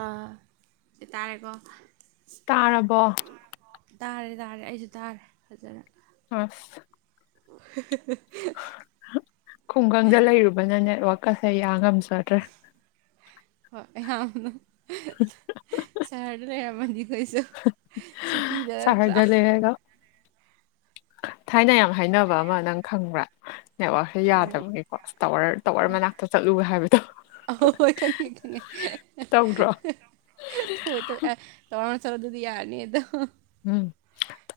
ꯑꯥ ꯇꯥꯥꯔꯦꯀꯣ ꯇꯥꯔꯕꯣ ꯎꯝ ꯇꯥꯔꯦ ꯇꯥꯔꯦ ꯑꯩꯖꯨ ꯇꯥꯔꯦ ꯐꯖꯅ ꯍꯥꯜꯐ [unintelligible] ꯈꯨꯡꯒꯪꯗ ꯂꯩꯔꯨꯕꯅꯅꯦ ꯋꯥꯛꯈꯜꯁꯦ ꯌꯥ ꯉꯝꯖꯗ꯭ꯔꯦ ꯍꯣꯏ ꯌꯥꯝꯅ [unintelligible] ꯁꯍꯔꯗ ꯂꯩꯔꯝꯃꯗꯤ ꯑꯈꯣꯏꯁꯨ ꯁꯍꯔꯗ ꯂꯩꯔꯒ ꯊꯥꯏꯅ ꯌꯥꯝ ꯍꯥꯏꯅꯕ ꯑꯃ ꯅꯪ ꯈꯪꯕ꯭ꯔꯥ ꯅꯦꯠꯋꯥꯛꯁꯦ ꯌꯥꯗꯕꯒꯤꯀꯣ ꯇꯋꯥꯔ ꯇꯋꯥꯔ ꯃꯅꯥꯛꯇ ꯆꯠꯂꯨꯒ ꯍꯥꯏꯕꯗꯣ ꯑꯍꯣꯏ ꯍꯣꯏ ꯈꯪꯉꯦ ꯈꯪꯉꯦ ꯇꯧꯗ꯭ꯔꯣ [unintelligible] ꯇꯋꯥꯥꯔ ꯃꯅꯥꯛ ꯆꯠꯂꯣ ꯑꯗꯨꯗꯤ ꯌꯥꯔꯅꯦꯗꯣ [unintelligible] ꯎꯝ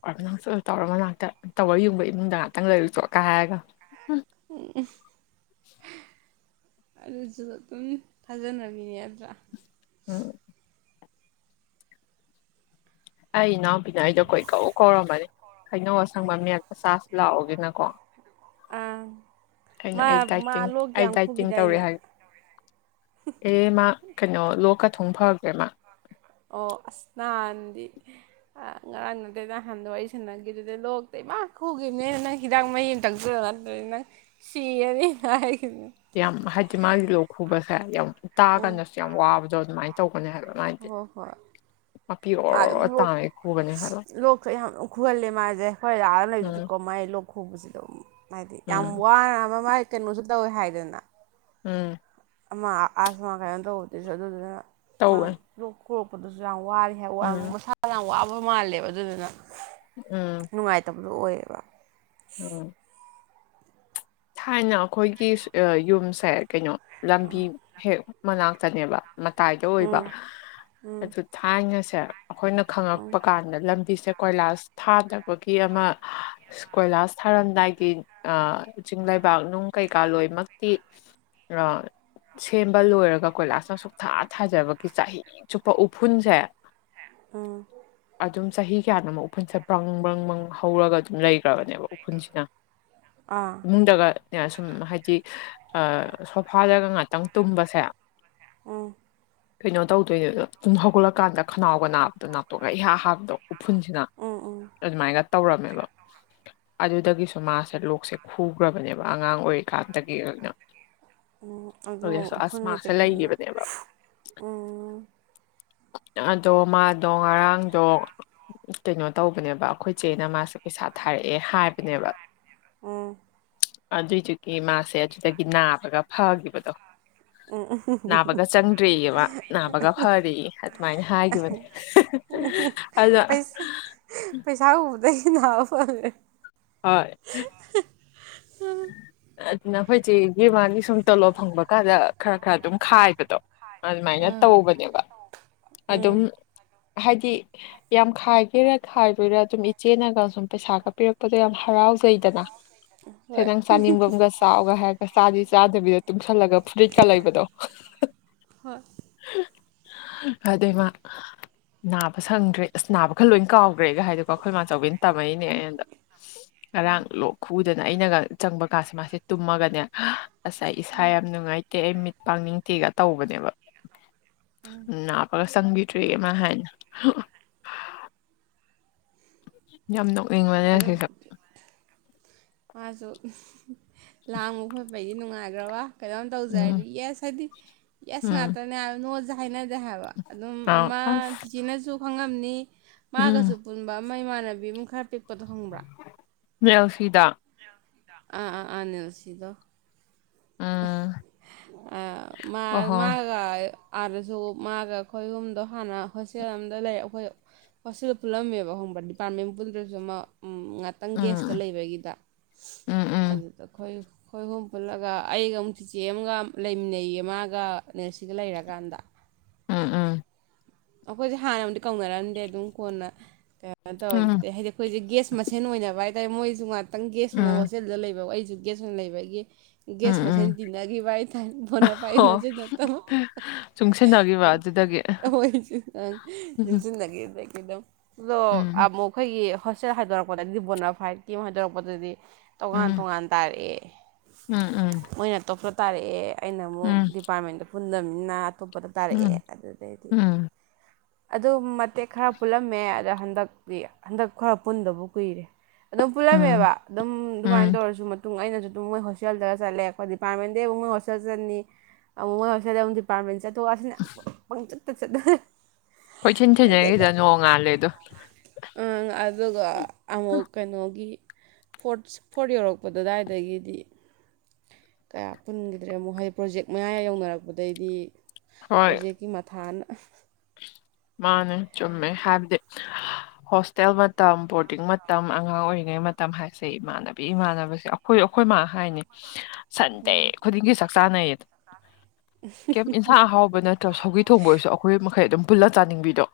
ꯇꯋꯥꯔ ꯃꯅꯥꯛ ꯆꯠꯂꯨ ꯇꯋꯥꯔ ꯃꯅꯥꯛꯇ ꯇꯋꯥꯔ ꯌꯨꯡꯕ ꯏꯃꯨꯡꯗ ꯉꯥꯛꯇꯪ ꯂꯩꯔꯨꯆꯣ ꯀꯥꯏ ꯍꯥꯏꯔꯒ ꯍꯨꯝ [unintelligible] ꯑꯗꯨꯖꯨ ꯑꯗꯨꯝ ꯊꯥꯖꯅꯕꯤꯅꯦ ꯅꯠꯇ꯭ꯔ ꯎꯝ ꯑꯩ ꯏꯅꯥꯎꯄꯤꯅ ꯑꯩꯗꯣ ꯀꯣꯏꯀꯧ ꯀꯧꯔꯝꯃꯅꯤ ꯍꯩꯅꯧ ꯑꯁꯪꯕ ꯃꯦꯠꯄ ꯆꯥꯁꯤ ꯂꯥꯛꯑꯣꯒꯦꯅꯀꯣ ꯑꯥ ꯑꯩꯅ ꯃꯥ ꯑꯩ ꯃꯥ ꯗꯥꯏꯇꯤꯡ ꯂꯣꯛꯇ ꯑꯩ ꯌꯥꯝ ꯗꯥꯏꯇꯤꯡ ꯇꯧꯔꯤ ꯈꯨꯈꯤꯗꯥꯏꯅꯦ ꯍꯥꯏ ꯑꯦ ꯃꯥ ꯀꯩꯅꯣ ꯂꯣꯛꯀ ꯊꯨꯡ ꯐꯒ꯭ꯔꯦ ꯃꯥ ꯑꯣ ꯑꯁ ꯅꯍꯥꯟꯗꯤ ꯉꯔꯥꯡ ꯅꯠꯇꯦ ꯅꯍꯥꯟꯗꯣ ꯋꯥꯔꯤ ꯁꯥꯟꯅꯒꯤꯗꯨꯗ ꯂꯣꯛꯁꯦ ꯏꯃꯥ ꯈꯨꯒꯤꯝꯅꯦ ꯅꯪ ꯍꯤꯗꯥꯛ ꯃꯍꯤ ꯑꯝꯇꯪ [unintelligible] ꯅꯪ ꯁꯤꯔꯅꯤ ꯍꯥꯏꯒꯤꯝꯅꯦ ꯌꯥꯝ ꯍꯥꯏꯗꯤ ꯃꯥꯒꯤ ꯂꯣꯛ ꯈꯨꯕꯁꯦ ꯌꯥꯝ ꯇꯥ ꯎꯝ ꯀꯥꯟꯗꯁꯨ ꯌꯥꯝ ꯋꯥꯕꯗꯣ ꯑꯗꯨꯝꯃꯥꯏꯅ ꯇꯧꯕꯅꯦ ꯍꯥꯏꯕ ꯃꯥꯏꯗꯤ ꯍꯣꯏ ꯍꯣꯏ ꯃꯄꯤ ꯃꯥ ꯑꯗꯨꯝ ꯑꯣꯔ ꯂꯣꯛ ꯇꯥꯉꯩ ꯈꯨꯕꯅꯦ ꯍꯥꯏꯕ [unintelligible] ꯌꯥꯝ ꯈꯨꯒꯜꯂꯦ ꯃꯥꯖꯦ ꯍꫭꯏ ꯂꯥꯛꯑ ꯎꯝ ꯂꯩꯕꯖꯨꯀꯣ ꯃꯥꯏ ꯂꯣꯛ ꯈꯨꯕꯖꯤ ꯑꯗꯨꯝ ꯍꯥꯏꯗꯤ ꯌꯥꯝ ꯎꯝ ꯋꯥꯅ ꯑꯃ ꯃꯥꯒꯤ ꯀꯩꯅꯣꯖꯨ ꯇꯧꯋꯦ ꯍꯥꯏꯗꯅ ꯎꯝ ꯑꯃ ꯑꯥꯁꯃ ꯀꯩꯅꯣ ꯇꯧꯕꯗꯨꯖꯨ ꯑꯗꯨꯗꯨꯅ ꯃꯥ ꯇꯧꯋꯦ ꯂꯣꯛ ꯈꯨꯔꯛꯄꯗꯨꯁꯨ ꯌꯥꯝ ꯋꯥꯔꯤ ꯌꯥꯝ [unintelligible] ꯎꯝ ꯃꯁꯥ ꯌꯥꯝ ꯋꯥꯕ ꯃꯥꯜꯂꯦꯕ ꯑꯗꯨꯗꯨꯅ ꯎꯝ ꯅꯨꯡꯉꯥꯏꯇꯕꯗꯣ ꯑꯣꯏꯌꯦꯕ ꯎꯝ ꯊꯥꯏꯅ ꯑꯈꯣꯏꯒꯤ ꯑ ꯌꯨꯝꯁꯦ ꯀꯩꯅꯣ ꯂꯝꯕꯤ ꯍꯦꯛ ꯃꯅꯥꯛꯇꯅꯦꯕ ꯃꯇꯥꯏꯗ ꯑꯣꯏꯕ ꯎꯝ ꯎꯝ ꯑꯗꯨ ꯊꯥꯏꯅꯁꯦ ꯑꯈꯣꯏꯅ ꯈꯪꯉꯛꯄ ꯎꯝ ꯀꯥꯟꯗ ꯂꯝꯕꯤꯁꯦ ꯀꯣꯏꯂꯥꯁ ꯊꯥꯗꯕꯒꯤ ꯑꯃ ꯀꯣꯏꯂꯥꯁ ꯊꯥꯔꯝꯗꯥꯏꯒꯤ ꯑ ꯆꯤꯡꯂꯩꯕꯥꯛ ꯅꯨꯡ ꯀꯩꯀꯥ ꯂꯣꯏꯃꯛꯇꯤ [unintelligible] ꯁꯦꯝꯕ ꯂꯣꯏꯔꯒ ꯀꯣꯏꯂꯥꯁꯅ ꯁꯨꯛꯊꯥ ꯊꯥꯗꯕꯒꯤ ꯆꯍꯤ ꯆꯨꯞꯄ ꯎꯐꯨꯟꯖꯦ ꯎꯝ ꯑꯗꯨꯝ ꯆꯍꯤ ꯀꯌꯥꯅꯣꯃ ꯎꯐꯨꯟꯖꯦ ꯕ꯭ꯔꯪ ꯕ꯭ꯔꯪ ꯕꯪ ꯍꯧꯔꯒ ꯑꯗꯨꯝ ꯂꯩꯒ꯭ꯔꯕꯅꯦꯕ ꯎꯐꯨꯟꯁꯤꯅ ꯑꯥ ꯏꯃꯨꯡꯗꯒꯅꯦ ꯁꯨꯝ ꯍꯥꯏꯗꯤ ꯑ ꯁꯣꯐꯥꯗꯒ ꯉꯥꯛꯇꯪ ꯇꯨꯝꯕꯁꯦ [unintelligible] ꯀꯩꯅꯣ ꯇꯧꯗꯣꯏꯅꯦ ꯑꯗꯣ ꯇꯨꯝ ꯍꯧꯒꯠꯂꯀꯥꯟꯗ ꯈꯟꯅꯥꯎꯒ ꯅꯥꯕꯗꯣ ꯅꯥꯇꯣꯟꯒ ꯏꯍꯥ ꯍꯥꯕꯗꯣ ꯎꯐꯨꯟꯁꯤꯅ ꯎꯝ ꯎꯝ ꯑꯗꯨꯃꯥꯏꯒ ꯇꯧꯔꯝꯃꯦꯕ ꯑꯗꯨꯗꯒꯤꯁꯨ ꯃꯥꯁꯦ ꯂꯣꯛꯁꯦ ꯈꯨꯈ꯭ꯔꯕꯅꯦꯕ ꯑꯉꯥꯡ ꯑꯣꯏꯔꯤꯀꯥꯟꯗꯒꯤ ꯑꯣꯏꯅ ꯎꯝ ꯑꯗꯨꯒ ꯑꯣꯂꯦꯁ ꯎꯐꯨꯜ ꯑꯁꯃꯥꯁꯦ ꯀꯩꯗꯨꯗꯅ ꯂꯩꯒꯤꯕꯅꯦꯕ ꯎꯝ ꯑꯗꯣ ꯃꯥꯗꯣ ꯉꯔꯥꯡꯗꯣ ꯀꯩꯅꯣ ꯇꯧꯕꯅꯦꯕ ꯑꯩꯈꯣꯏ ꯆꯦꯅ ꯃꯥꯁꯦ ꯄꯩꯁꯥ ꯊꯥꯔꯛꯑꯦ ꯍꯥꯏꯕꯅꯦꯕ ꯎꯝ ꯑꯗꯨꯏꯗꯨꯒꯤ ꯃꯥꯁꯦ ꯑꯗꯨꯗꯒꯤ ꯅꯥꯕꯒ ꯐꯒꯤꯕꯗꯣ [unintelligible] ꯃꯥ ꯅꯥꯕꯒ ꯐꯔꯤ ꯑꯗꯨꯃꯥꯏꯅ ꯍꯥꯏꯈꯤꯕꯅꯦ ꯑꯗ ꯄꯩꯁꯥ ꯄꯩꯁꯥ ꯎꯕꯗꯩꯒꯤ ꯅꯥꯕ ꯐꯒ꯭ꯔꯦ ꯍꯣꯏ ꯑꯗꯨꯅ ꯑꯩꯈꯣꯏꯆꯦꯒꯤ ꯃꯥꯅꯤ ꯁꯨꯝ ꯇꯣꯂꯣꯞ ꯐꯪꯕ ꯀꯥꯟꯗ ꯈꯔ ꯈꯔ ꯑꯗꯨꯝ ꯈꯥꯏꯕꯗꯣ ꯑꯗꯨꯃꯥꯏꯅ ꯑꯥ ꯇꯧꯕꯅꯦꯕ ꯑꯗꯨꯝ ꯎꯝ ꯍꯥꯏꯗꯤ ꯌꯥꯝ ꯈꯥꯏꯒꯦꯔ ꯈꯥꯏꯔꯣꯏꯔ ꯑꯗꯨꯝ ꯏꯆꯦꯅꯒ ꯁꯨꯝ ꯄꯩꯁꯥꯒ ꯄꯤꯔꯛꯄꯗꯣ ꯌꯥꯝ ꯍꯔꯥꯎꯖꯩꯗꯅ [inaudible] ꯁꯦ ꯅꯪ ꯆꯥꯅꯤꯡꯕꯝꯒ ꯆꯥꯎꯒ ꯍꯥꯏꯔꯒ ꯆꯥꯗꯤ ꯆꯥꯗꯕꯤꯗ ꯇꯨꯡꯁꯜꯂꯒ ꯐꯨꯔꯤꯠꯀ ꯂꯩꯕꯗꯣ [unintelligible] ꯍꯣꯏ ꯑꯗꯨꯏꯃꯥ ꯅꯥꯕ ꯁꯪꯗ꯭ꯔꯦ ꯑꯁ ꯅꯥꯕ ꯈꯥ ꯂꯣꯏꯟ ꯀꯥꯎꯒ꯭ꯔꯦꯒ ꯍꯥꯏꯗꯤꯀꯣ ꯑꯩꯈꯣꯏ ꯃꯥꯆꯧꯕꯤꯅ ꯇꯝꯃꯛꯏꯅꯦ ꯑꯩꯉꯣꯟꯗ ꯉꯔꯥꯡ ꯂꯣꯛ ꯈꯨꯗꯅ ꯑꯩꯅꯒ ꯆꯪꯕ ꯀꯥꯟꯁꯤ ꯃꯥꯁꯦ ꯇꯨꯝꯃꯒꯅꯦ ꯑꯁ ꯑꯩ ꯏꯁꯥ ꯌꯥꯝ ꯅꯨꯡꯉꯥꯏꯇꯦ ꯑꯩ ꯃꯤꯠ ꯄꯥꯡꯅꯤꯡꯇꯦꯒ ꯇꯧꯕꯅꯦꯕ ꯅꯥꯕꯒ ꯆꯪꯕꯤꯗ꯭ꯔꯦꯌꯦ ꯃꯥ ꯍꯥꯏꯅꯤ ꯌꯥꯝ ꯅꯣꯛꯅꯤꯡꯕꯅꯦ ꯑꯁꯤꯁꯨ ꯃꯥꯖꯨ ꯂꯥꯡꯕ ꯈꯣꯠꯄꯩꯗꯤ ꯅꯨꯡꯉꯥꯏꯒ꯭ꯔꯥꯕ ꯀꯩꯅꯣꯝ ꯇꯧꯖꯦ ꯎꯝ ꯍꯥꯏꯔꯗꯤ ꯌꯦꯁ ꯍꯥꯏꯗꯤ ꯌꯦꯁ ꯎꯝ ꯉꯥꯛꯇꯅꯦ ꯍꯥꯏꯕ ꯅꯣꯖꯦ ꯍꯥꯏꯅꯗꯦ ꯍꯥꯏꯕ ꯑꯗꯨꯝ ꯑꯥꯎ ꯑꯃ ꯑꯁ ꯆꯤꯆꯦꯅꯁꯨ ꯈꯪꯉꯝꯅꯤ ꯎꯝ ꯃꯥꯒꯁꯨ ꯄꯨꯟꯕ ꯑꯃ ꯏꯃꯥꯟꯅꯕꯤ ꯑꯃ ꯈꯔ ꯄꯤꯛꯄꯗꯣ ꯈꯪꯕ꯭ꯔꯥ ꯅꯦꯜꯁꯤꯗꯣ ꯑꯥ ꯑꯥ ꯑꯥ ꯅꯦꯜꯁꯤꯗꯣ ꯎꯝ ꯑ ꯃꯥ ꯑꯣꯍꯣ ꯃꯥꯒ ꯑꯥꯗꯁꯨ ꯃꯥꯒ ꯑꯩꯈꯣꯏ ꯑꯍꯨꯝꯗꯣ ꯍꯥꯟꯅ ꯍꯣꯁꯇꯦꯜ ꯑꯝꯗ ꯂꯩ ꯑꯈꯣꯏ ꯍꯣꯁꯇꯦꯜ ꯄꯨꯜꯂꯝꯃꯦꯕ ꯈꯪꯕ꯭ꯔꯥ ꯗꯤꯄꯥꯔꯠꯃꯦꯟ ꯄꯨꯟꯗ꯭ꯔꯁꯨ ꯃꯥ ꯎꯝ ꯉꯥꯛꯇꯪ ꯒꯦꯁꯇ ꯎꯝ ꯂꯩꯕꯒꯤꯗ ꯎꯝ ꯎꯝ ꯑꯗꯨꯗ ꯈꯣꯏ ꯈꯣꯏ ꯍꯨꯝ ꯄꯨꯜꯂꯒ ꯑꯩꯒ ꯑꯃꯨꯛ ꯆꯤꯆꯦ ꯑꯃꯒ ꯂꯩꯃꯤꯟꯅꯩ ꯃꯥꯒ ꯅꯦꯜꯁꯤꯒ ꯂꯩꯔꯀꯥꯟꯗ ꯑꯥ ꯑꯥ ꯑꯈꯣꯏꯁꯦ ꯍꯥꯟꯅ ꯑꯝꯗꯤ ꯀꯧꯅꯔꯝꯗꯦ ꯑꯗꯨꯝ ꯀꯣꯟꯅ ꯇ ꯇꯧ ꯎꯝ ꯔꯝꯕꯗꯩ ꯍꯥꯏꯗꯤ ꯑꯩꯈꯣꯏꯁꯦ ꯒꯦꯁ ꯃꯁꯦꯟ ꯑꯣꯏꯅꯕ ꯍꯥꯏꯇꯥꯔꯦ ꯃꯣꯏꯁꯨ ꯉꯥꯛꯇꯪ ꯒꯦꯁ ꯑꯣꯏꯅ ꯎꯝ ꯍꯣꯁꯇꯦꯜꯗ ꯂꯩꯕ ꯑꯩꯁꯨ ꯒꯦꯁ ꯑꯣꯏꯅ ꯂꯩꯕꯒꯤ ꯎꯝ ꯒꯦꯁ ꯃꯁꯦꯟ ꯎꯝ ꯇꯤꯟꯅꯈꯤꯕ ꯍꯥꯏꯇꯥꯔꯦ ꯕꯣꯅꯐꯥꯏꯅ ꯍꯣ ꯃꯁꯦꯟ ꯅꯠꯇꯕ ꯆꯨꯡꯁꯤꯟꯅꯈꯤꯕ ꯑꯗꯨꯗꯒꯤ ꯑ ꯍꯣꯏ ꯑꯪ ꯎꯝ ꯅꯤꯡꯁꯤꯟꯅꯈꯤꯕꯒꯤ ꯑꯗꯨꯝ ꯕ꯭ꯂꯣꯛ ꯎꯝ ꯑꯃꯨꯛꯈꯣꯏꯒꯤ ꯍꯣꯁ ꯆꯦ ꯍꯥꯏꯗꯣꯔꯛ ꯄꯗꯒꯤ ꯕꯣꯅꯐꯥꯏꯗꯀꯤ ꯍꯥꯏꯗꯣꯔꯛꯄꯗꯗꯤ ꯇꯣꯉꯥꯟ ꯎꯝ ꯇꯣꯉꯥꯟ ꯇꯥꯔꯛꯑꯦ ꯎꯝ ꯎꯝ ꯃꯣꯏꯅ ꯑꯇꯣꯞꯄ ꯇꯥꯔꯛꯑꯦ ꯑꯩꯅ ꯑꯃꯨꯛ ꯎꯝ ꯗꯤꯄꯥꯔꯠꯃꯦꯟꯗꯣ ꯄꯨꯟꯗꯝꯅꯤꯅ ꯑꯇꯣꯞꯄꯗ ꯇꯥꯔꯛꯑꯦ ꯎꯝ ꯑꯗꯨꯗꯩꯗꯤ ꯎꯝ ꯑꯗꯨ ꯃꯇꯦꯛ ꯈꯔ ꯄꯨꯜꯂꯝꯃꯦ ꯑꯗ ꯍꯟꯗꯛꯇꯤ ꯍꯟꯗꯛ ꯈꯔ ꯄꯨꯟꯗꯕꯨ ꯀꯨꯏꯔꯦ ꯑꯗꯨꯝ ꯄꯨꯜꯂꯝꯃꯦꯕ ꯎꯝ ꯑꯗꯨꯝ ꯑꯗꯨꯃꯥꯏꯅ ꯎꯝ ꯇꯧꯔꯁꯨ ꯃꯇꯨꯡ ꯑꯩꯅꯁꯨ ꯗꯨꯝ ꯃꯣꯏ ꯍꯣꯁꯇꯦꯜꯗ ꯆꯠꯂꯦ ꯀꯣ ꯗꯤꯄꯥꯔꯃꯦꯟꯗꯩ ꯃꯣꯏ ꯍꯣꯁꯇꯦꯜ ꯆꯠꯅꯤ ꯑꯃꯨꯛ ꯃꯣꯏ ꯍꯣꯁꯇꯦꯜꯗꯩ ꯑꯃꯨꯛ ꯗꯤꯞ ꯄꯥꯔꯠꯃꯦꯟ ꯆꯠꯊꯣꯛ ꯑꯁꯤꯟ ꯄꯪꯆꯠꯇ ꯆꯠꯅ ꯀꯣꯏꯁꯟ ꯊꯤꯅꯩꯉꯩꯗ ꯅꯣꯡꯉꯥꯜꯂꯦꯗꯣ ꯑꯪ ꯑꯗꯨꯒ ꯑꯃꯨꯛ ꯀꯩꯅꯣꯒꯤ ꯐꯣꯔꯠꯁ ꯐꯣꯔ ꯌꯧꯔꯛꯄ ꯑꯗꯨꯗꯥꯏꯗꯒꯤꯗꯤ ꯀꯌꯥ ꯄꯨꯟꯈꯤꯗ꯭ꯔꯦ ꯑꯃꯨꯛ ꯍꯣꯏ ꯄ꯭ꯔꯣꯖꯦꯛ ꯃꯌꯥ ꯌꯧꯅꯔꯛꯄꯗꯩꯗꯤ ꯍꯣꯏ ꯄ꯭ꯔꯣꯖꯦꯛꯀꯤ ꯃꯊꯥꯅ ꯃꯥꯅꯦ ꯆꯨꯝꯃꯦ ꯍꯥꯏꯕꯗꯤ ꯍꯣꯁꯇꯦꯜ ꯃꯇꯝ ꯕꯣꯔꯗꯤꯡ ꯃꯇꯝ ꯑꯉꯥꯡ ꯑꯣꯏꯔꯤꯉꯩ ꯃꯇꯝ ꯍꯥꯏꯁꯦ ꯏꯃꯥꯟꯅꯕꯤ ꯏꯃꯥꯟꯅꯕꯁꯦ ꯈꯣꯏ ꯑꯩꯈꯣꯏ ꯃꯥ ꯍꯥꯏꯅꯤ ꯁꯟꯗꯦ ꯎꯝ ꯈꯨꯗꯤꯡꯒꯤ ꯆꯥꯛ ꯆꯥꯅꯩꯌꯦꯗ ꯀꯩꯝ ꯏꯟꯁꯥꯡ ꯑꯍꯥꯎꯕꯅ ꯇ꯭ꯔ ꯁꯧꯒꯔꯤ ꯊꯣꯡꯕ ꯑꯣꯏꯔꯁꯨ ꯑꯩꯈꯣꯏ ꯃꯈꯩ ꯑꯗꯨꯝ ꯄꯨꯜꯂ ꯆꯥꯅꯤꯡꯕꯤꯗꯣ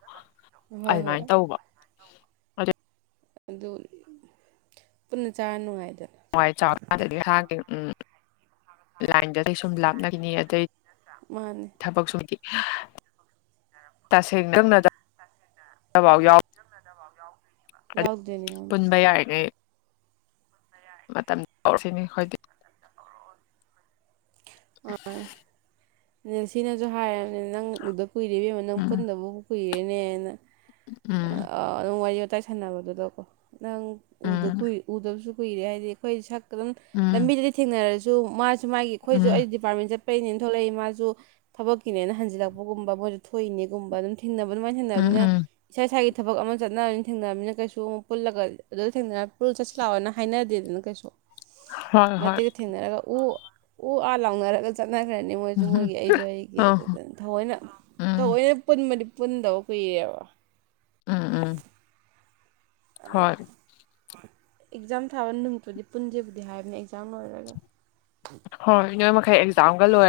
ꯍꯣꯏ ꯍꯣꯏ ꯑꯗꯨꯃꯥꯏꯅ ꯇꯧꯕ ꯑꯗꯨ ꯑꯗꯨ ꯄꯨꯟꯅ ꯆꯥꯔ ꯅꯨꯏꯉꯥꯏꯗ ꯍꯌꯦꯡꯋꯥꯏ ꯆꯥꯎꯔ [unintelligible] ꯎꯝ ꯂꯥꯏꯟꯗꯗꯤ ꯁꯨꯝ ꯂꯥꯞꯅꯈꯤꯅꯤ ꯑꯗꯩ ꯃꯥꯟꯅꯦ ꯊꯕꯛꯁꯨ ꯑꯩꯗꯤ ꯇꯁꯦꯡ ꯗꯪꯅ [unintelligible] ꯌꯥꯎ [unintelligible] ꯌꯥꯎꯗꯣꯏꯅꯦ ꯌꯥꯎꯗꯦ [unintelligible] ꯃꯇꯝ [unintelligible] ꯈꯣꯏꯗꯤ ꯍꯣꯏ ꯅꯦꯁꯤꯅꯁꯨ ꯍꯥꯏꯔ ꯅꯪ ꯎꯗ ꯀꯨꯏꯔꯦ ꯏꯕꯦꯝꯃ ꯅꯪ ꯎꯝ ꯄꯨꯟꯗꯕꯕꯨ ꯀꯨꯏꯔꯦꯅꯦꯅ ꯎꯝ ꯑꯥ ꯅꯪ ꯋꯥꯔꯤ ꯇꯥꯏꯁꯥꯟꯅꯕꯗꯨꯗꯀꯣ ꯅꯪ ꯎꯗ ꯎꯝ ꯎꯗꯕꯁꯨ ꯀꯨꯏꯔꯦ ꯍꯥꯏꯗꯤ ꯑꯩꯈꯣꯏ ꯁꯛ ꯑꯗꯨꯝ ꯎꯝ ꯂꯝꯕꯤꯗꯗꯤ ꯊꯦꯡꯅꯔꯁꯨ ꯃꯥꯁꯨ ꯃꯥꯒꯤ ꯑꯩꯈꯣꯏꯁꯨ ꯎꯝ ꯑꯩ ꯗꯤꯄꯥꯔꯠꯃꯦꯟ ꯆꯠꯄꯩꯅꯦꯟ ꯊꯣꯛꯂꯛꯏ ꯃꯥꯁꯨ ꯁꯨ ꯊꯕꯛꯀꯤꯅꯦꯅ ꯍꯟꯖꯤꯜꯂꯛꯄꯒꯨꯝꯕ ꯃꯣꯏꯁꯨ ꯊꯣꯛꯏꯅꯦꯒꯨꯝꯕ ꯑꯗꯨꯝ ꯊꯦꯡꯅꯕ ꯑꯗꯨꯃꯥꯏꯅ ꯎꯝ ꯊꯦꯡꯅꯕꯅꯤꯅ ꯎꯝ ꯏꯁꯥ ꯏꯁꯥꯒꯤ ꯊꯕꯛ ꯑꯃ ꯆꯠꯅꯕꯅꯤꯅ ꯊꯦꯡꯅꯔꯕꯅꯤꯅ ꯀꯩꯁꯨ ꯑꯃꯨꯛ ꯄꯨꯜꯂꯒ ꯑꯗꯨ ꯊꯦꯡꯅꯔ ꯄꯨꯜ ꯂꯥꯛꯑꯣꯅ ꯍꯥꯏꯅꯗꯦꯗꯅ ꯀꯩꯁꯨ ꯍꯣꯏ ꯍꯣꯏ ꯃꯇꯦꯛꯒ ꯊꯦꯡꯅꯔꯒ ꯎ ꯎ ꯑꯥ ꯂꯥꯎꯅꯔꯒ ꯆꯠꯅꯈ꯭ꯔꯅꯤ ꯑꯗꯨ ꯎꯝ ꯑ ꯃꯣꯏꯒꯤ ꯑꯩꯁꯨ ꯑꯩꯒꯤ ꯑꯗꯨꯅ ꯊꯑꯣꯏꯅ ꯎꯝ ꯊꯑꯣꯏꯅ ꯄꯨꯟꯕꯗꯤ ꯄꯨꯟꯗꯕ ꯀꯨꯏꯔꯦꯕ ꯎꯝ ꯎꯝ ꯑꯗꯨ ꯍꯣꯏ ꯑꯦꯛꯖꯥꯝ ꯊꯥꯕ ꯅꯨꯃꯤꯠꯄꯨꯗꯤ ꯄꯨꯟꯁꯦꯕꯨꯗꯤ ꯍꯥꯏꯕꯅꯦ ꯑꯦꯛꯖꯥꯝ ꯂꯣꯏꯔꯒ ꯍꯣꯏ ꯅꯣꯏ ꯃꯈꯩ ꯑꯦꯛꯖꯥꯝꯒ ꯂꯣꯏ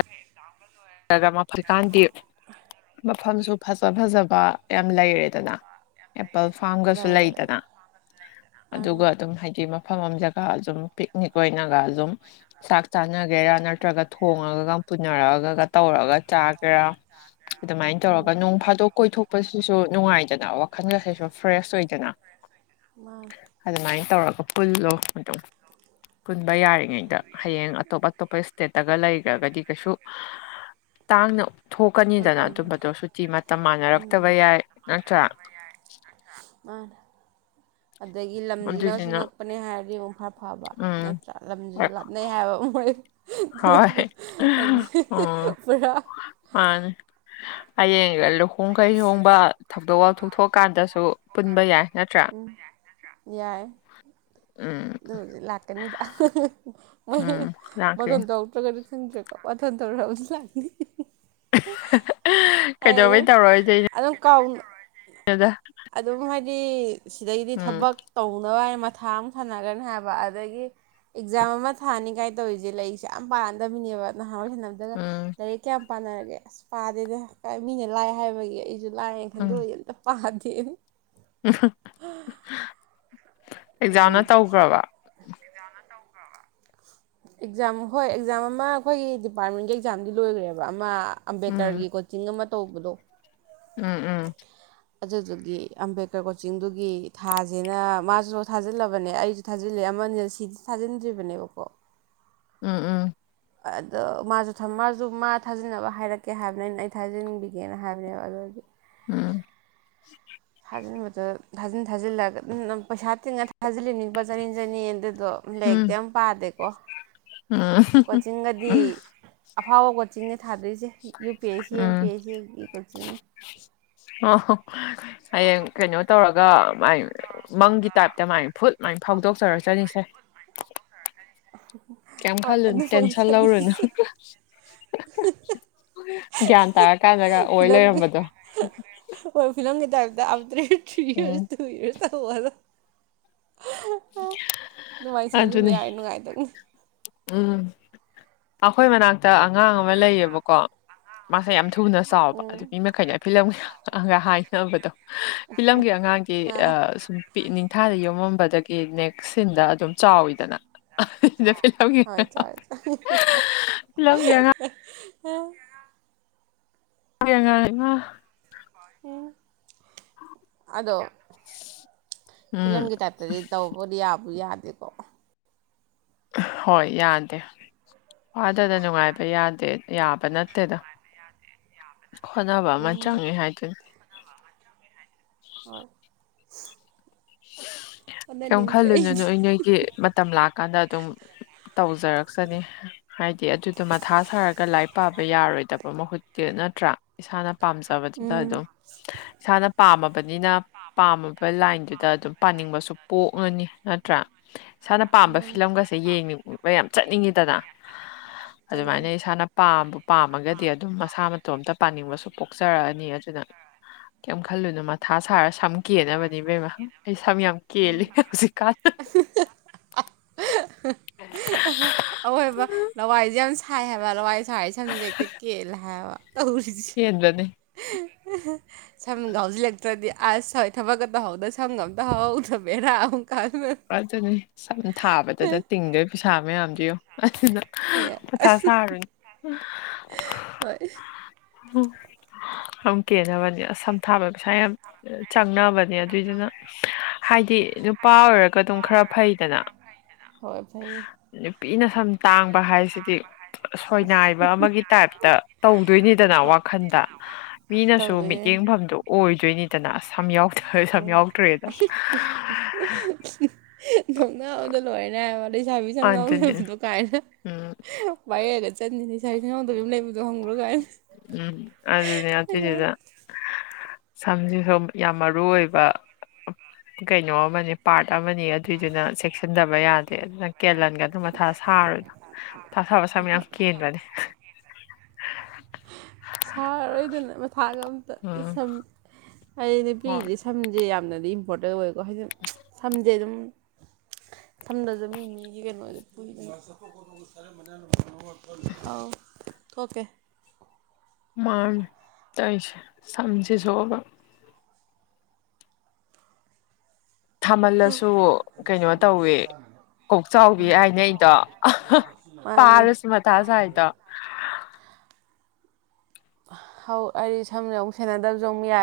ꯅꯔ ꯃꯐ꯭ꯔꯤꯀꯥꯟꯗꯤ ꯃꯐꯝꯁꯨ ꯐꯖ ꯐꯖꯕ ꯌꯥꯝ ꯂꯩꯔꯦꯗꯅ ꯑꯦꯄꯜ ꯐꯥꯔꯝꯒꯁꯨ ꯂꯩꯔꯦ ꯂꯩꯗꯅ ꯂꯩꯔꯦ ꯑꯪ ꯑꯗꯨꯒ ꯑꯗꯨꯝ ꯍꯥꯏꯗꯤ ꯃꯐꯝ ꯑꯃ ꯖꯛ ꯒ ꯁꯨꯝ ꯄꯤꯛꯅꯤꯛ ꯑꯣꯏꯅꯒ ꯁꯨꯝ ꯆꯥꯛ ꯆꯥꯅꯒꯦꯔꯥ ꯅꯠꯇ꯭ꯔꯒ ꯊꯣꯡꯉꯒ ꯄꯨꯅꯔꯛꯑꯒ ꯇꯧꯔꯒ ꯆꯥꯒꯦꯔꯥ ꯑꯗꯨꯃꯥꯏꯅ ꯎꯝ ꯇꯧꯔꯒ ꯅꯣꯡ ꯐꯥꯗꯣꯛ ꯀꯣꯏꯊꯣꯛꯄꯁꯤꯁꯨ ꯅꯨꯡꯉꯥꯏꯗꯅ ꯋꯥꯈꯜꯒꯁꯤꯁꯨ ꯐ꯭ꯔꯦꯁ ꯑꯣꯏꯗꯅ ꯃꯥꯅꯦ ꯑꯗꯨꯃꯥꯏ ꯇꯧꯔꯒ ꯄꯨꯜꯂꯣ ꯑꯗꯨꯝ ꯄꯨꯟꯕ ꯌꯥꯔꯤꯉꯩꯗ ꯍꯌꯦꯡ ꯑꯇꯣꯞ ꯑꯇꯣꯞꯄ ꯁ꯭ꯇꯦꯠꯇꯒ ꯂꯩꯈ꯭ꯔꯒꯗꯤ ꯀꯩꯁꯨ ꯇꯥꯡꯅ ꯐꯪ ꯊꯣꯛꯀꯅꯤꯗꯅ ꯑꯗꯨꯝꯕꯗꯣ ꯁꯨꯇꯤ ꯃꯇꯝ ꯃꯥꯟꯅꯔꯛꯇꯕ ꯌꯥꯏ ꯅꯠꯇ꯭ꯔꯥ ꯃꯥꯅꯦ ꯑꯗꯒꯤ ꯂꯝꯖꯤꯅꯁꯨ ꯑꯗꯨꯏꯗꯨꯅ ꯅꯛꯄꯅꯦ ꯍꯥꯏꯔꯗꯤ ꯑꯃꯨꯛ ꯈꯔ ꯐꯕ ꯎꯝ ꯅꯠꯇ꯭ꯔꯥ ꯂꯝꯖꯤꯖꯨ ꯍꯣꯏ ꯂꯥꯞꯅꯩ ꯍꯥꯏꯕ ꯃꯣꯏ [unintelligible] ꯍꯤ ꯍꯤ ꯄꯨꯔꯥ ꯃꯥꯟꯅꯦ ꯍꯌꯦꯡ ꯂꯨꯍꯣꯡ ꯀꯩꯍꯣꯡꯕ ꯊꯧꯗꯣꯛ ꯋꯥꯊꯣꯛ ꯊꯣꯛꯀꯥꯟꯗꯁꯨ ꯄꯨꯟꯕ ꯌꯥꯏ ꯅꯠꯇ꯭ꯔꯥ ꯎꯨ ꯌꯥꯏ [inaudible] ꯑꯗꯨꯕꯨꯗꯤ ꯂꯥꯛꯀꯅꯤꯗꯥ ꯍꯥ ꯍꯥ ꯃꯣꯏ ꯎꯝ ꯕꯥꯇꯣꯟ ꯂꯥꯛꯈꯤꯅꯤ ꯇꯧ ꯄ꯭ꯔꯒ ꯈꯟꯗ꯭ꯔꯦꯀꯣ ꯕꯥꯇꯣꯟ ꯇꯧꯔꯒꯒꯁꯨ ꯂꯥꯛꯈꯤꯅꯤ ꯑꯩ ꯀꯩꯗꯧꯕꯩ ꯑꯗꯨꯝ ꯇꯧꯔꯣꯏꯗꯣꯏꯅꯣꯗ ꯑꯗꯨꯝ ꯀꯥꯎꯅ ꯑꯗꯨꯝ ꯍꯥꯏꯗꯤ ꯁꯤꯗꯒꯤꯗꯤ ꯎꯝ ꯊꯕꯛ ꯇꯧꯅꯕ ꯍꯥꯏ ꯃꯊꯥꯃꯨꯛ ꯁꯥꯟꯅꯈꯔꯥꯅꯤ ꯍꯥꯏꯕ ꯑꯗꯒꯤ ꯑꯦꯛꯖꯥꯝ ꯑꯃ ꯊꯥꯅꯤꯉꯥꯏ ꯇꯧꯔꯤꯁꯦ ꯂꯩꯔꯤꯛꯁꯦ ꯌꯥꯝ ꯄꯥꯗꯕꯤꯅꯦꯕ ꯅꯍꯥꯟꯋꯥꯏ ꯁꯅꯕ ꯑꯗꯨꯒ ꯎꯝ ꯂꯥꯏꯔꯤꯛ ꯀꯌꯥꯝ ꯄꯥꯅꯔꯒꯦ ꯑꯁ ꯄꯥꯗꯦꯅꯦ ꯃꯤꯅ ꯂꯥꯏ ꯍꯥꯏꯕꯒꯤ ꯑꯩꯁꯨ ꯂꯥꯏ ꯌꯦꯡꯍꯟꯗꯣꯏ ꯑꯝꯇ ꯄꯥꯗꯦ ꯑꯍꯥ [unintelligible] ꯂꯩꯔꯤꯁꯤꯁꯨ ꯑꯦꯛꯖꯝꯅꯥ ꯇꯧꯒꯔꯕꯥ ꯑꯦꯛꯖꯥꯝ ꯍꯣꯏ ꯑꯦꯛꯖꯥꯝ ꯑꯃ ꯑꯩꯈꯣꯏꯒꯤ ꯗꯤꯄꯥꯔꯠꯃꯦꯟꯒꯤ ꯑꯦꯛꯖꯥꯝꯗꯤ ꯂꯣꯏꯈꯒ꯭ꯔꯦꯕ ꯑꯃ ꯎꯝ ꯑꯝꯕꯦꯀꯔꯒꯤ ꯀꯣꯆꯤꯡ ꯑꯃ ꯇꯧꯕꯗꯣ ꯎꯝ ꯎꯝ ꯑꯗꯨꯗꯨꯒꯤ ꯑꯝꯕꯦꯀꯔ ꯀꯣꯆꯤꯡꯗꯨꯒꯤ ꯊꯥꯖꯦꯅ ꯃꯥꯁꯨ ꯊꯥꯖꯤꯜꯂꯕꯅꯦ ꯑꯩꯁꯨ ꯊꯥꯖꯤꯜꯂꯦ ꯑꯃꯅ ꯖꯦꯁꯤꯗꯤ ꯊꯥꯖꯤꯟꯗ꯭ꯔꯤꯕꯅꯦꯕꯀꯣ ꯎꯝ ꯎꯝ ꯑꯗꯣ ꯃꯥꯁꯨ ꯊꯝ ꯃꯥꯁꯨ ꯃꯥ ꯊꯥꯖꯤꯟꯅꯕ ꯍꯥꯏꯔꯛꯀꯦ ꯍꯥꯏꯕꯅꯦ ꯑꯩꯅ ꯑꯩ ꯊꯥꯖꯟꯕꯤ ꯒꯦꯅ ꯍꯥꯏꯕꯅꯦꯕ ꯑꯗꯨ ꯑꯣꯏꯖꯨ ꯎꯝ ꯊꯥꯖꯤꯟꯕꯗꯣ ꯊꯥꯖꯤꯟ ꯊꯥꯖꯤꯜꯂꯒ ꯑꯗꯨꯝ ꯄꯩꯁꯥ ꯇꯤꯡꯉꯥ ꯊꯥꯖꯤꯜꯂꯤꯅꯤ ꯂꯨꯄꯥ ꯆꯅꯤ ꯆꯅꯤ ꯑꯗꯨꯗꯣ ꯎꯝ ꯂꯥꯏꯔꯤꯛꯇꯤ ꯑꯝ ꯄꯥꯗꯦꯀꯣ ꯎꯝ ꯀꯣꯆꯤꯡꯒꯗꯤ ꯑꯐꯥꯎꯕ ꯀꯣꯆꯤꯡꯅꯦ ꯊꯥꯗꯣꯏꯁꯦ U P S C M P ꯎꯝ ꯑꯦꯁ ꯁꯤꯒꯤ ꯀꯣꯆꯤꯡꯅꯦ ꯑꯣ ꯍꯣ ꯍꯌꯦꯡ ꯀꯩꯅꯣ ꯇꯧꯔꯒ ꯃꯥꯏ ꯃꯪꯒꯤ ꯇꯥꯏꯞꯇ ꯃꯥꯏ ꯐꯨꯠ ꯃꯥꯏ ꯐꯥꯎꯗꯣꯛꯆꯔꯛꯆꯥꯅꯤ ꯁꯦ ꯍꯨꯝ ꯍꯨꯝ ꯀꯩꯝ ꯈꯜꯂꯨꯅꯨ ꯇꯦꯟꯁꯟ ꯂꯧꯔꯨꯅꯨ [unintelligible] ꯒ꯭ꯌꯥꯟ ꯇꯥꯔꯛ ꯐꯤꯂꯝꯒꯤ ꯍꯣꯏ ꯐꯤꯂꯝꯒꯤ ꯇꯥꯏꯞꯇ [unintelligible] [unintelligible] ꯑꯥ ꯎꯝ ꯅꯨꯡꯉꯥꯏ ꯁꯦꯝꯖꯤꯟꯕꯥ ꯑꯗꯨꯅꯤ ꯌꯥꯔꯗꯤ ꯅꯨꯡꯉꯥꯏꯗꯧꯅꯤ ꯎꯝ ꯑꯩꯈꯣꯏ ꯃꯅꯥꯛꯇ ꯑꯉꯥꯡ ꯑꯃ ꯂꯩꯌꯦꯕꯀꯣ ꯃꯥꯁꯦ ꯌꯥꯝ ꯊꯨꯅ ꯆꯥꯎꯕ ꯎꯝ ꯑꯗꯨꯒꯤ ꯃꯤ ꯃꯈꯩꯅ ꯑꯩ ꯐꯤꯂꯝ [unintelligible] ꯍꯥꯏꯅꯕꯗꯣ [unintelligible] ꯐꯤꯂꯝꯒꯤ ꯑꯉꯥꯡꯒꯤ ꯑꯥ ꯁꯨꯝ ꯄꯤꯛ ꯅꯤꯡꯊꯥꯗ ꯌꯣꯝꯃꯝꯕꯗꯒꯤ ꯅꯦꯛꯁ ꯁꯤꯟꯗ ꯑꯗꯨꯝ ꯆꯥꯎꯋꯤꯗꯅ ꯐꯤꯂꯝ ꯍꯣꯏ ꯆꯥꯔꯦ [unintelligible] ꯐꯤꯂꯝꯒꯤ ꯑꯉꯥꯡ ꯎꯝ ꯐꯤꯂꯝꯒꯤ ꯑꯉꯥꯡ ꯏꯃꯥ ꯎꯝ ꯑꯗꯣ ꯐꯤꯂꯝ ꯎꯝ ꯒꯤ ꯇꯥꯏꯞꯇꯗꯤ ꯇꯧꯕꯨꯗꯤ ꯌꯥꯕꯨꯗꯤ ꯌꯥꯗꯦꯀꯣ ꯍꯣꯏ ꯌꯥꯗꯦ ꯑꯗꯨꯅ ꯅꯨꯡꯉꯥꯏꯕ ꯌꯥꯗꯦ ꯌꯥꯕ ꯅꯠꯇꯦꯗ ꯍꯣꯠꯅꯕ ꯑꯃ ꯎꯝ ꯆꯪꯉꯦ ꯍꯥꯏꯗꯨꯅꯤ ꯍꯣꯏ ꯀꯩꯝ ꯍꯣꯠꯅꯅꯤꯡꯗ꯭ꯔꯦ ꯈꯜꯂꯨꯅꯨ ꯑꯩꯗꯤ ꯅꯣꯏ ꯅꯣꯏꯒꯤ ꯃ ꯃꯇꯝ ꯂꯥꯛꯑꯀꯥꯟꯗ ꯑꯗꯨꯝ ꯇꯧꯖꯔꯛꯆꯅꯤ ꯍꯥꯏꯗꯤ ꯑꯗꯨꯗꯣ ꯃꯊꯥ ꯁꯥꯔꯒ ꯂꯥꯏꯔꯤꯛ ꯄꯥꯕ ꯌꯥꯔꯣꯏꯗꯕ ꯃꯍꯨꯠꯇꯤ ꯅꯠꯇ꯭ꯔꯥ ꯏꯁꯥꯅ ꯄꯥꯝꯖꯕꯗꯨꯗ ꯎꯝ ꯑꯗꯨꯝ ꯏꯁꯥꯅ ꯄꯥꯝꯃꯕꯅꯤꯅ ꯄꯥꯝꯃꯕ ꯂꯥꯏꯟꯗꯨ ꯗ ꯑꯗꯨꯝ ꯄꯥꯅꯤꯡꯕꯁꯨ ꯄꯣꯛꯑꯅꯤ ꯅꯠꯇ꯭ꯔ ꯏꯁꯥꯅ ꯄꯥꯝꯕ ꯃꯥꯅꯤ ꯐꯤꯂꯝꯒꯁꯦ ꯌꯦꯡꯅꯤꯡ ꯃ ꯌꯥꯝ ꯆꯠꯅꯤꯡꯉꯤꯗꯅ ꯑꯗꯨꯝꯃꯥꯏꯅ ꯆꯠꯅꯤꯡ ꯏꯁꯥꯅ ꯄꯥꯝꯕꯨ ꯄꯥꯝꯃꯒꯗꯤ ꯑꯗꯨꯝ ꯃꯁꯥ ꯃꯇꯣꯝꯇ ꯄꯥꯅꯤꯡꯕꯁꯨ ꯄꯣꯛꯆꯔꯛꯑꯅꯤ ꯑꯗꯨꯅ ꯀꯩꯝ ꯈꯜꯂꯨꯅꯨ ꯃꯊꯥ ꯁꯥꯔ ꯁꯝ ꯀꯦꯟꯅꯕꯅꯤ ꯏꯕꯦꯝꯃ ꯑꯩ ꯁꯝ ꯌꯥꯝ ꯀꯦꯜꯂꯤ ꯃꯥꯅꯤ ꯍꯧꯖꯤꯛꯀꯥꯟ [unintelligible] [unintelligible] ꯑꯋꯣꯏꯕ ꯂꯋꯥꯏꯖꯦ ꯌꯥꯝ ꯊꯥꯏ ꯍꯥꯏꯕ ꯂꯋꯥꯏ ꯁꯥꯏ ꯁꯝꯖꯦ ꯍꯦꯛꯇ ꯀꯦꯜꯂꯦ ꯍꯥꯏꯕ ꯇꯧꯔꯤ [unintelligible] ꯀꯦꯟꯕꯅꯦ [unintelligible] ꯁꯝꯒ ꯍꯧꯖꯤꯜꯂꯛꯇ꯭ꯔꯗꯤ ꯑꯁ ꯍꯣꯏ ꯊꯕꯛꯀ ꯇꯧꯍꯧꯗ ꯁꯝꯒ ꯑꯝꯇ ꯍꯍꯧꯗꯕꯤ ꯕꯦꯔꯥ ꯑꯝ ꯀꯥ [unintelligible] ꯑꯗꯨꯅꯤ ꯁꯝ ꯊꯥꯕꯗꯗ ꯇꯤꯡꯗꯣꯏ ꯄꯩꯁꯥ ꯃꯌꯥꯝꯗꯨ ꯌꯦꯡꯎ ꯑꯗꯨꯅ ꯑꯦ ꯃꯊꯥ ꯑꯁ ꯁꯥꯔꯨꯅꯨ ꯍꯣꯏ ꯎꯝ ꯁꯝ ꯀꯦꯟꯅꯕꯅꯤ ꯑꯁ ꯁꯝ ꯊꯥꯕ ꯄꯩꯁꯥ ꯌꯥꯝ ꯆꯪꯅꯕ ꯅꯤ ꯑꯗꯨꯏꯗꯨꯅ ꯍꯥꯏꯗꯤ ꯅꯨꯄꯥ ꯑꯣꯏꯔ ꯑꯗꯨꯝ ꯈꯔ ꯐꯩꯗꯅ ꯍꯣꯏ ꯐꯩ ꯅꯨꯄꯤꯅ ꯁꯝ ꯇꯥꯡꯕ ꯍꯥꯏꯁꯤꯗꯤ ꯁꯣꯏꯅꯥꯏꯕ ꯍꯣ ꯑꯃꯒꯤ ꯇꯥꯏꯞꯇ ꯇꯧꯗꯣꯏꯅꯤ ꯅ ꯋꯥꯈꯟꯗ ꯃꯤꯅꯁꯨ ꯇꯧꯗꯣꯏꯅꯦ ꯃꯤꯠꯌꯦꯡ ꯕꯝꯗꫭ ꯑꯣꯏꯗꯣꯏꯅꯤꯗꯅ ꯁꯝ ꯌꯥꯎ ꯁꯝ ꯎꯝ ꯌꯥꯎꯗ꯭ꯔꯦꯅ [unintelligible] ꯅꯣꯛꯅꯕꯅ ꯂꯣꯏꯔꯅꯤ ꯍꯥꯏꯕ ꯂꯩꯁꯥꯕꯤ ꯁꯝ ꯑꯗꯨꯅꯤ ꯌꯥꯎꯗꯕꯗꯣ ꯀꯥꯏꯅ ꯎꯝ [unintelligible] ꯚꯥꯏꯔꯦꯜꯒ ꯆꯠꯅꯤ ꯂꯩꯁꯥꯕꯤ ꯁꯝ ꯌꯥꯎꯗꯕꯤ ꯑꯃ ꯂꯩꯞꯗꯣ ꯈꯪꯕ꯭ꯔꫭ ꯒꯥꯏꯅ ꯎꯝ ꯑꯗꯨꯅꯦ ꯑꯗꯨꯗꯨꯅ ꯁꯝꯁꯤꯁꯨ ꯌꯥꯝ ꯃꯔꯨ ꯑꯣꯏꯕ ꯀꯩꯅꯣ ꯑꯃꯅꯤ ꯄꯥꯔꯠ ꯑꯃꯅꯤ ꯑꯗꯨꯏꯗꯨꯅ ꯆꯦꯛꯁꯟꯗꯕ ꯌꯥꯗꯦ ꯑꯗꯨꯅ ꯀꯦꯜꯂꯟꯒꯅꯨ ꯃꯊꯥ ꯁꯥꯔꯨꯅꯨ ꯃꯊꯥ ꯁꯥꯕ ꯁꯝ ꯌꯥꯝ ꯀꯦꯟꯕꯅꯤ ꯁꯥꯔꯔꯣꯏꯗꯅ ꯃꯊꯥꯒ ꯑꯝꯇ ꯎꯝ ꯁꯝ ꯍꯥꯏꯗꯤ ꯍꯣꯏ ꯅꯨꯄꯤꯒꯤꯗꯤ ꯁꯝꯖꯦ ꯌꯥꯝꯅꯗꯤ ꯏꯝꯄꯣꯔꯇꯦꯟ ꯑꯣꯏꯀꯣ ꯍꯥꯏꯗꯤ ꯁꯝꯖꯦ ꯑꯗꯨꯝ ꯁꯝꯗꯖꯨ ꯃꯤ ꯃꯤꯒꯤ ꯀꯩꯅꫭꯖꯦ ꯄꯨꯏ [unintelligible] [inaudible] ꯑꯧ ꯊꯣꯛꯀꯦ ꯃꯥꯅꯤ ꯇꯧꯋꯤꯁꯦ ꯁꯝꯁꯤꯁꯨꯕ ꯊꯥꯃꯜꯂꯁꯨ ꯀꯩꯅꯣ ꯇꯧꯋꯤ ꯀꯣꯛꯆꯥꯎꯕꯤ ꯍꯥꯏꯅꯩꯗꯣ [unintelligible] ꯃꯥꯅꯦ ꯄꯥꯔꯁꯨ ꯃꯊꯥ ꯁꯥꯏꯗꯣ ꯍꯧ ꯑꯩ ꯁꯝꯁꯨ ꯑꯃꯨꯛ ꯁꯦꯟꯅꯗꯞꯖꯨ ꯑꯃꯨꯛ ꯌꯥꯏ